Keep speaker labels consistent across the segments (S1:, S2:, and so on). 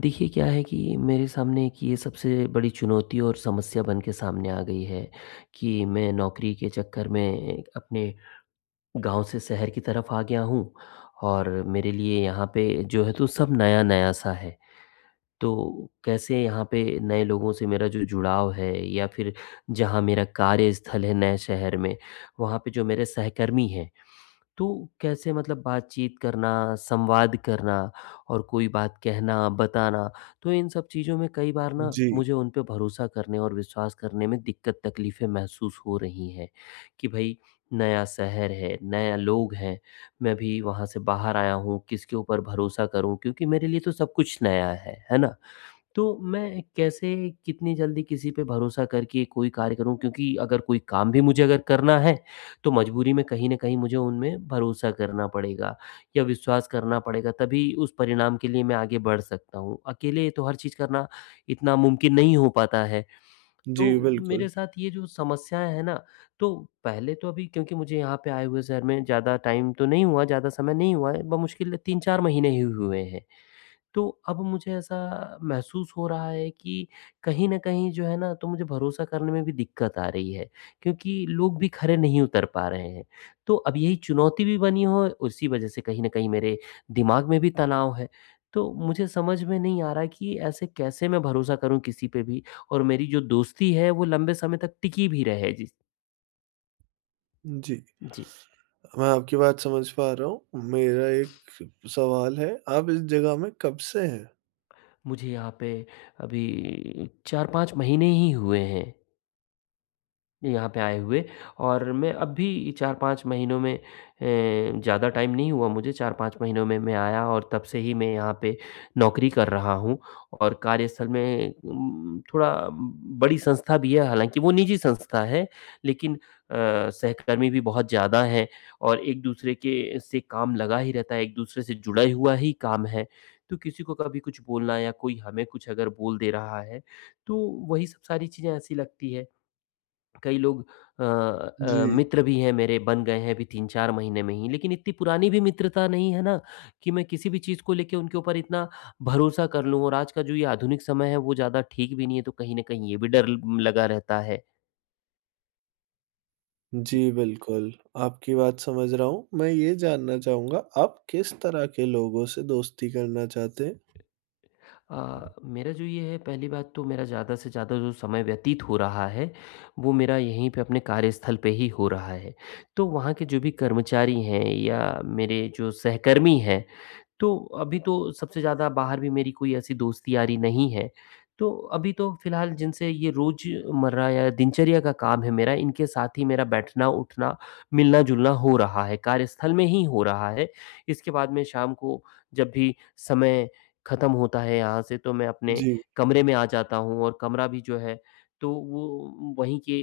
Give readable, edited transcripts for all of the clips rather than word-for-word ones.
S1: देखिए, क्या है कि मेरे सामने एक ये सबसे बड़ी चुनौती और समस्या बन के सामने आ गई है कि मैं नौकरी के चक्कर में अपने गांव से शहर की तरफ आ गया हूँ। और मेरे लिए यहाँ पे जो है तो सब नया नया सा है। तो कैसे यहाँ पे नए लोगों से मेरा जो जुड़ाव है, या फिर जहाँ मेरा कार्यस्थल है नए शहर में, वहाँ पे जो मेरे सहकर्मी हैं, तो कैसे मतलब बातचीत करना, संवाद करना और कोई बात कहना, बताना, तो इन सब चीज़ों में कई बार ना
S2: जी,
S1: मुझे उन पे भरोसा करने और विश्वास करने में दिक्कत तकलीफ़ें महसूस हो रही हैं कि भई, नया शहर है, नया लोग हैं, मैं भी वहाँ से बाहर आया हूँ, किसके ऊपर भरोसा करूँ? क्योंकि मेरे लिए तो सब कुछ नया है ना? तो मैं कैसे, कितनी जल्दी किसी पे भरोसा करके कोई कार्य करूँ? क्योंकि अगर कोई काम भी मुझे अगर करना है, तो मजबूरी में कहीं न कहीं मुझे उनमें भरोसा करना पड़ेगा या विश्वास करना पड़ेगा, तभी उस परिणाम के लिए मैं आगे बढ़ सकता हूँ। अकेले तो हर चीज़ करना इतना मुमकिन नहीं हो पाता है।
S2: जी,
S1: तो
S2: बिल्कुल।
S1: मेरे साथ ये जो समस्याएँ हैं ना, तो पहले तो अभी क्योंकि मुझे यहाँ पे आए हुए शहर में ज़्यादा टाइम तो नहीं हुआ, ज़्यादा समय नहीं हुआ है, बमुश्किल 3-4 महीने ही हुए हैं। तो अब मुझे ऐसा महसूस हो रहा है कि कहीं न कहीं जो है ना तो मुझे भरोसा करने में भी दिक्कत आ रही है, क्योंकि लोग भी खरे नहीं उतर पा रहे हैं। तो अब यही चुनौती भी बनी हो, उसी वजह से कहीं न कहीं मेरे दिमाग में भी तनाव है। तो मुझे समझ में नहीं आ रहा कि ऐसे कैसे मैं भरोसा करूँ किसी पे भी, और मेरी जो दोस्ती है वो लंबे समय तक टिकी भी रहे। जी,
S2: जी,
S1: जी।
S2: मैं आपकी बात समझ पा रहा हूँ। मेरा एक सवाल है, आप इस जगह में कब से हैं?
S1: मुझे यहाँ पे अभी 4-5 महीने ही हुए हैं। यहाँ पे आए हुए, और मैं अब भी 4-5 महीनों में ज़्यादा टाइम नहीं हुआ, मुझे 4-5 महीनों में मैं आया और तब से ही मैं यहाँ पे नौकरी कर रहा हूँ। और कार्यस्थल में थोड़ा बड़ी संस्था भी है, हालाँकि वो निजी संस्था है, लेकिन सहकर्मी भी बहुत ज़्यादा हैं, और एक-दूसरे के से काम लगा ही रहता है, एक-दूसरे से जुड़ा हुआ ही काम है। तो किसी को कभी कुछ बोलना या कोई हमें कुछ अगर बोल दे रहा है, तो वही सब सारी चीज़ें ऐसी लगती है। कई लोग
S2: जी।
S1: मित्र भी हैं, मेरे बन गए हैं अभी 3-4 महीने में ही, लेकिन इतनी पुरानी भी मित्रता नहीं है ना, कि मैं किसी भी चीज़ को लेके उनके ऊपर इतना भरोसा कर लूँ। और आज का जो ये आधुनिक समय है वो ज़्यादा ठीक भी नहीं है, तो कहीं न कहीं ये भी डर ल लगा रहता है। जी।
S2: जी, बिल्कुल, आपकी बात समझ रहा हूँ। मैं ये जानना चाहूँगा, आप किस तरह के लोगों से दोस्ती करना चाहते हैं?
S1: मेरा जो ये है, पहली बात तो मेरा ज़्यादा से ज़्यादा जो समय व्यतीत हो रहा है, वो मेरा यहीं पे अपने कार्यस्थल पे ही हो रहा है। तो वहाँ के जो भी कर्मचारी हैं या मेरे जो सहकर्मी हैं, तो अभी तो सबसे ज़्यादा बाहर भी मेरी कोई ऐसी दोस्ती यारी नहीं है। तो अभी तो फ़िलहाल जिनसे ये रोज़मर्रा या दिनचर्या का काम है मेरा, इनके साथ ही मेरा बैठना-उठना, मिलना-जुलना हो रहा है, कार्यस्थल में ही हो रहा है। इसके बाद में शाम को जब भी समय ख़त्म होता है यहाँ से, तो मैं अपने
S2: जी,
S1: कमरे में आ जाता हूँ। और कमरा भी जो है तो वो वहीं के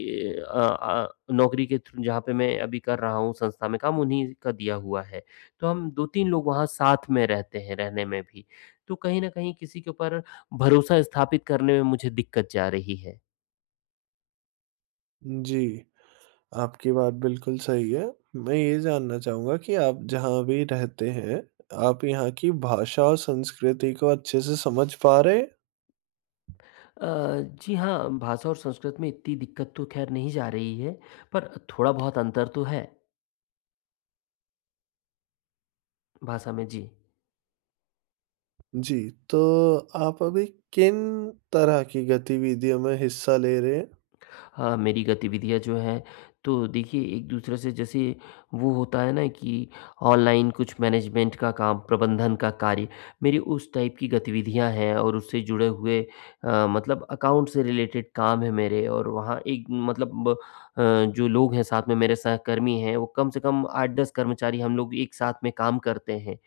S1: नौकरी के थ्रू, जहाँ पे मैं अभी कर रहा हूँ संस्था में काम, उन्हीं का दिया हुआ है। तो हम 2-3 लोग वहाँ साथ में रहते हैं, रहने में भी। तो कहीं न कहीं किसी के ऊपर भरोसा स्थापित करने में मुझे दिक्कत जा रही है।
S2: जी, आपकी बात बिल्कुल सही है। मैं ये जानना चाहूँगा कि आप जहाँ भी रहते हैं, आप यहाँ की भाषा और संस्कृति को अच्छे से समझ पा रहे हैं?
S1: अ, जी हाँ, भाषा और संस्कृत में इतनी दिक्कत तो खैर नहीं जा रही है, पर थोड़ा-बहुत अंतर तो है भाषा में। जी।
S2: जी, तो आप अभी किन तरह की गतिविधियों में हिस्सा ले रहे हैं?
S1: मेरी गतिविधियाँ जो हैं, तो देखिए, एक-दूसरे से जैसे वो होता है ना कि ऑनलाइन कुछ मैनेजमेंट का काम, प्रबंधन का कार्य, मेरी उस टाइप की गतिविधियाँ हैं। और उससे जुड़े हुए मतलब अकाउंट से रिलेटेड काम है मेरे, और वहाँ एक मतलब जो लोग हैं साथ में, मेरे सहकर्मी हैं, वो कम से कम 8-10 कर्मचारी हम लोग एक साथ में काम करते हैं।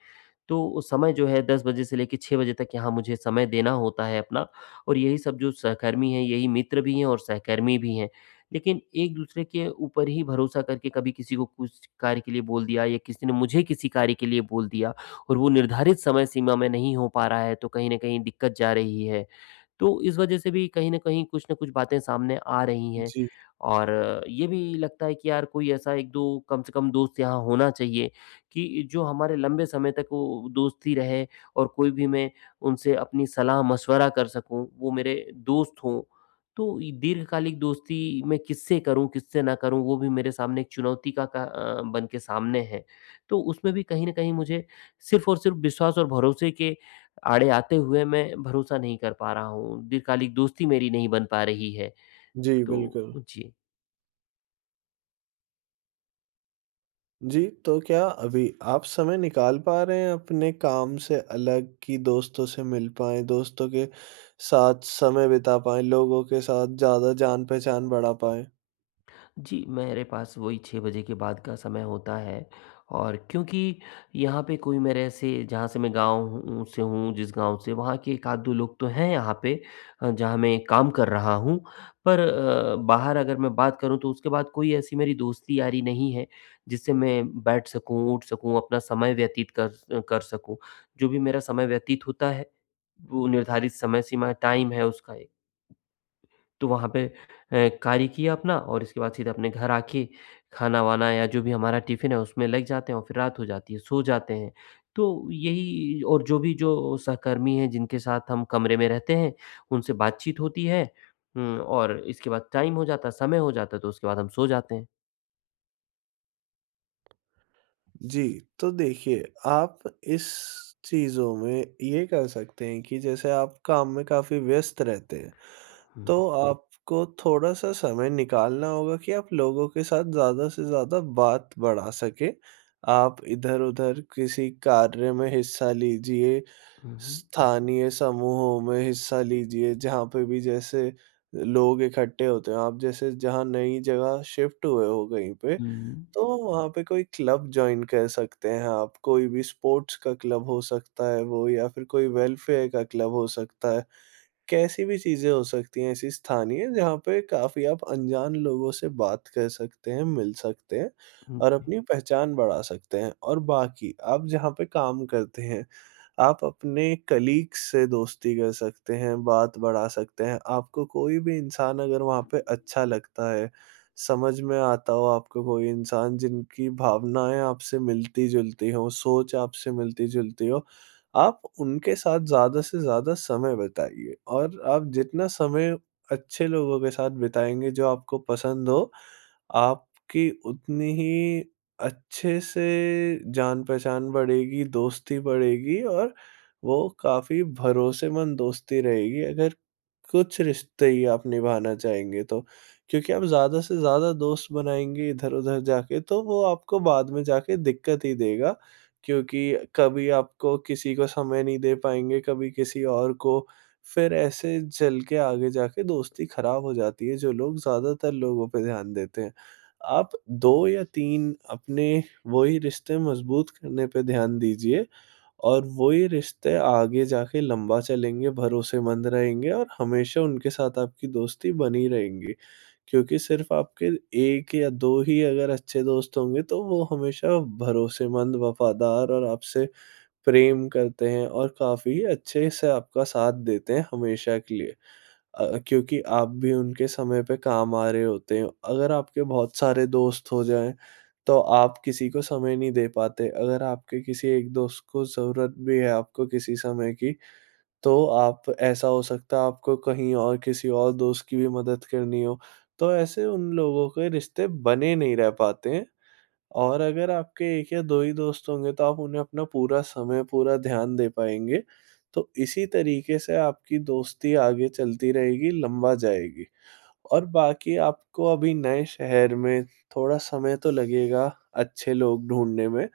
S1: तो वो समय जो है, 10 बजे से लेके 6 बजे तक यहाँ मुझे समय देना होता है अपना। और यही सब जो सहकर्मी हैं, यही मित्र भी हैं और सहकर्मी भी हैं। लेकिन एक-दूसरे के ऊपर ही भरोसा करके कभी किसी को कुछ कार्य के लिए बोल दिया या किसी ने मुझे किसी कार्य के लिए बोल दिया, और वो निर्धारित समय सीमा में नहीं हो पा रहा है, तो कहीं न कहीं दिक्कत जा रही है। तो इस वजह से भी कहीं न कहीं कुछ न कुछ बातें सामने आ रही हैं।
S2: जी,
S1: और ये भी लगता है कि यार, कोई ऐसा 1-2 कम से कम दोस्त यहाँ होना चाहिए, कि जो हमारे लंबे समय तक वो दोस्ती रहे, और कोई भी, मैं उनसे अपनी सलाह-मशवरा कर सकूँ, वो मेरे दोस्त हों। तो ये दीर्घकालिक दोस्ती मैं किससे करूँ, किससे ना करूँ, वो भी मेरे सामने एक चुनौती का बन के सामने है। तो उसमें भी कहीं न कहीं मुझे सिर्फ़ और सिर्फ़ विश्वास और भरोसे के आड़े आते हुए, मैं भरोसा नहीं कर पा रहा हूँ। दीर्घकालिक दोस्ती मेरी नहीं बन पा रही है।
S2: जी,
S1: तो
S2: बिल्कुल।
S1: जी।
S2: जी, तो क्या अभी आप समय निकाल पा रहे हैं अपने काम से अलग कि दोस्तों से मिल पाएँ, दोस्तों के साथ समय बिता पाएँ, लोगों के साथ ज़्यादा जान-पहचान बढ़ा पाएँ?
S1: जी, मेरे पास वही 6 बजे के बाद का समय होता है। और क्योंकि यहाँ पे कोई मेरे ऐसे, जहाँ से मैं गाँव हूँ से हूँ, जिस गाँव से, वहाँ के 1 आध 2 लोग तो हैं यहाँ पे, जहाँ मैं काम कर रहा हूँ। पर बाहर अगर मैं बात करूँ तो उसके बाद कोई ऐसी मेरी दोस्ती-यारी नहीं है, जिससे मैं बैठ सकूँ, उठ सकूँ, अपना समय व्यतीत कर स कर सकूँ। जो भी मेरा समय व्यतीत होता है, वो निर्धारित समय सीमा टाइम है उसका एक। तो वहाँ पे कार्य किया अपना, और इसके बाद सीधे अपने घर आके खाना-वाना या जो भी हमारा टिफ़िन है उसमें लग जाते हैं, और फिर रात हो जाती है, सो जाते हैं। तो यही, और जो भी जो सहकर्मी हैं जिनके साथ हम कमरे में रहते हैं, उनसे बातचीत होती है। और इसके बाद टाइम हो जाता है, समय हो जाता है, तो उसके बाद हम सो जाते हैं।
S2: जी, तो देखिए, आप इस चीज़ों में ये कर सकते हैं कि जैसे आप काम में काफ़ी व्यस्त रहते हैं।
S1: हुँ।
S2: तो आपको थोड़ा-सा समय निकालना होगा कि आप लोगों के साथ ज़्यादा से ज़्यादा बात बढ़ा सकें। आप इधर-उधर किसी कार्य में हिस्सा लीजिए,
S1: हुँ, हुँ।
S2: स्थानीय समूहों में हिस्सा लीजिए, जहाँ पे भी जैसे लोग इकट्ठे होते हैं। आप जैसे जहाँ नई जगह शिफ्ट हुए हो कहीं पे, तो वहाँ पे कोई क्लब जॉइन कर सकते हैं आप। कोई भी स्पोर्ट्स का क्लब हो सकता है वो या फिर कोई वेलफेयर का क्लब हो सकता है। कैसी भी चीज़ें हो सकती हैं ऐसी स्थानीय जहाँ पे काफ़ी आप अनजान लोगों से बात कर सकते हैं, मिल सकते हैं और
S1: हुँ।
S2: अपनी पहचान बढ़ा सकते हैं। और बाकी आप जहाँ पे काम करते हैं, आप अपने कलीग्स से दोस्ती कर सकते हैं, बात बढ़ा सकते हैं। आपको कोई भी इंसान अगर वहाँ पे अच्छा लगता है, समझ में आता हो आपको कोई इंसान जिनकी भावनाएँ आपसे मिलती-जुलती हों, सोच आपसे मिलती-जुलती हो, आप उनके साथ ज़्यादा से ज़्यादा समय बिताइए और आप जितना समय अच्छे लोगों के साथ बिताएँगे, जो आपको पसंद हो आपकी उतनी ही अच्छे से जान-पहचान बढ़ेगी, दोस्ती बढ़ेगी और वो काफ़ी भरोसेमंद दोस्ती रहेगी अगर कुछ रिश्ते ही आप निभाना चाहेंगे तो। क्योंकि आप ज़्यादा से ज़्यादा दोस्त बनाएँगे इधर-उधर जाके तो वो आपको बाद में जाके दिक्कत ही देगा, क्योंकि कभी आपको किसी को समय नहीं दे पाएँगे, कभी किसी और को, फिर ऐसे चल के आगे जाके दोस्ती खराब हो जाती है, जो लोग ज़्यादातर लोगों पे ध्यान देते हैं। आप 2 या 3 अपने वही रिश्ते मज़बूत करने पे ध्यान दीजिए और वही रिश्ते आगे जाके लंबा चलेंगे, भरोसेमंद रहेंगे और हमेशा उनके साथ आपकी दोस्ती बनी रहेंगी। क्योंकि सिर्फ़ आपके 1 या 2 ही अगर अच्छे दोस्त होंगे तो वो हमेशा भरोसेमंद, वफ़ादार और आपसे प्रेम करते हैं और काफ़ी अच्छे से आपका साथ देते हैं हमेशा के लिए। क्योंकि आप भी उनके समय पे काम आ रहे होते हो। अगर आपके बहुत सारे दोस्त हो जाएँ, तो आप किसी को समय नहीं दे पाते। अगर आपके किसी एक दोस्त को ज़रूरत भी है आपको किसी समय की, तो आप ऐसा हो सकता है आपको कहीं और किसी और दोस्त की भी मदद करनी हो। तो ऐसे उन लोगों के रिश्ते बने नहीं रह पाते हैं। और अगर आपके 1 या 2 ही दोस्त होंगे तो आप उन्हें अपना पूरा समय, पूरा ध्यान दे पाएँगे। तो इसी तरीके से आपकी दोस्ती आगे चलती रहेगी, लंबा जाएगी। और बाकी आपको अभी नए शहर में थोड़ा समय तो लगेगा अच्छे लोग ढूँढने में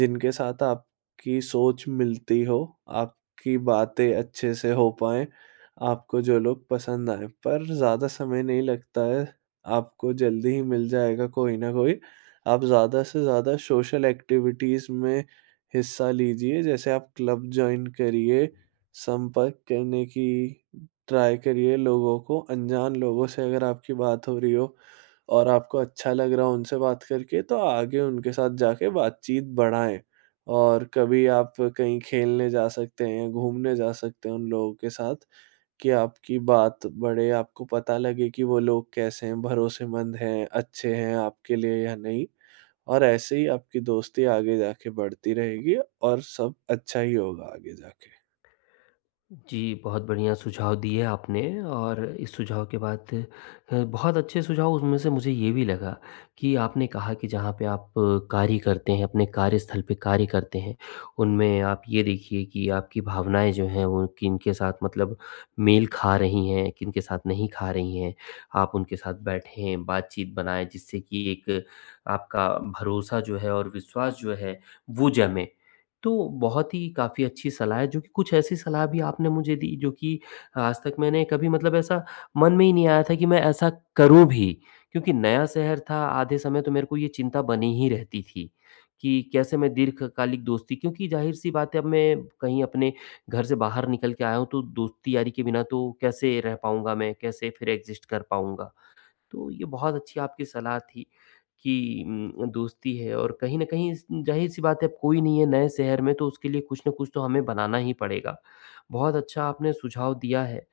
S2: जिनके साथ आपकी सोच मिलती हो, आपकी बातें अच्छे से हो पाएँ, आपको जो लोग पसंद आएँ। पर ज़्यादा समय नहीं लगता है, आपको जल्दी ही मिल जाएगा कोई ना कोई। आप ज़्यादा से ज़्यादा सोशल एक्टिविटीज़ में हिस्सा लीजिए, जैसे आप क्लब जॉइन करिए, संपर्क करने की ट्राई करिए लोगों को, अनजान लोगों से अगर आपकी बात हो रही हो और आपको अच्छा लग रहा हो उनसे बात करके तो आगे उनके साथ जाके बातचीत बढ़ाएँ। और कभी आप कहीं खेलने जा सकते हैं, घूमने जा सकते हैं उन लोगों के साथ कि आपकी बात बढ़े, आपको पता लगे कि वो लोग कैसे हैं, भरोसेमंद हैं, अच्छे हैं आपके लिए या नहीं। और ऐसे ही आपकी दोस्ती आगे जाके बढ़ती रहेगी और सब अच्छा ही होगा आगे जाके।
S1: जी, बहुत बढ़िया सुझाव दिए आपने। और इस सुझाव के बाद बहुत अच्छे सुझाव, उसमें से मुझे ये भी लगा कि आपने कहा कि जहाँ पे आप कार्य करते हैं, अपने कार्यस्थल पे कार्य करते हैं, उनमें आप ये देखिए कि आपकी भावनाएँ जो हैं वो किनके साथ मतलब मेल खा रही हैं, किनके साथ नहीं खा रही हैं। आप उनके साथ बैठें, बातचीत बनाएँ, जिससे कि एक आपका भरोसा जो है और विश्वास जो है, वो जमे, तो बहुत ही काफ़ी अच्छी सलाह है, जो कि कुछ ऐसी सलाह भी आपने मुझे दी, जो कि आज तक मैंने कभी, मतलब ऐसा मन में ही नहीं आया था कि मैं ऐसा करूँ भी। क्योंकि नया शहर था, आधे समय तो मेरे को ये चिंता बनी ही रहती थी कि कैसे मैं दीर्घकालिक दोस्ती, क्योंकि ज़ाहिर-सी बात है, अब मैं कहीं अपने घर से बाहर निकल के आया हूँ, तो दोस्ती-यारी के बिना तो कैसे रह पाऊँगा मैं, कैसे फिर एग्ज़िस्ट कर पाऊँगा? तो ये बहुत अच्छी आपकी सलाह थी कि दोस्ती है, और कहीं न कहीं स ज़ाहिर-सी बात है, अब कोई नहीं है नए शहर में, तो उसके लिए कुछ न कुछ तो हमें बनाना ही पड़ेगा। बहुत अच्छा आपने सुझाव दिया है,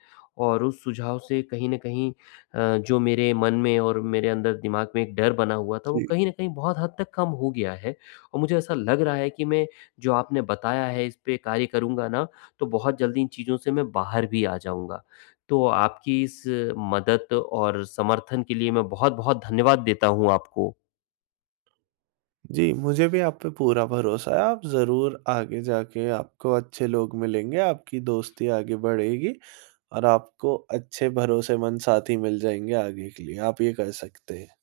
S1: और उस सुझाव से कहीं न कहीं जो मेरे मन में और मेरे अंदर, दिमाग में एक डर बना हुआ था, वो
S2: जी।
S1: कहीं न कहीं बहुत हद तक कम हो गया है। और मुझे ऐसा लग रहा है कि मैं जो आपने बताया है इस पे कार्य करूँगा ना, तो बहुत जल्दी इन चीज़ों से मैं बाहर भी आ जाऊँगा। तो आपकी इस मदद और समर्थन के लिए मैं बहुत-बहुत धन्यवाद देता हूँ आपको।
S2: जी, मुझे भी आप पे पूरा भरोसा है, आप ज़रूर आगे जाके आपको अच्छे लोग मिलेंगे, आपकी दोस्ती आगे बढ़ेगी और आपको अच्छे भरोसेमंद साथी मिल जाएँगे आगे के लिए, आप ये कर सकते हैं।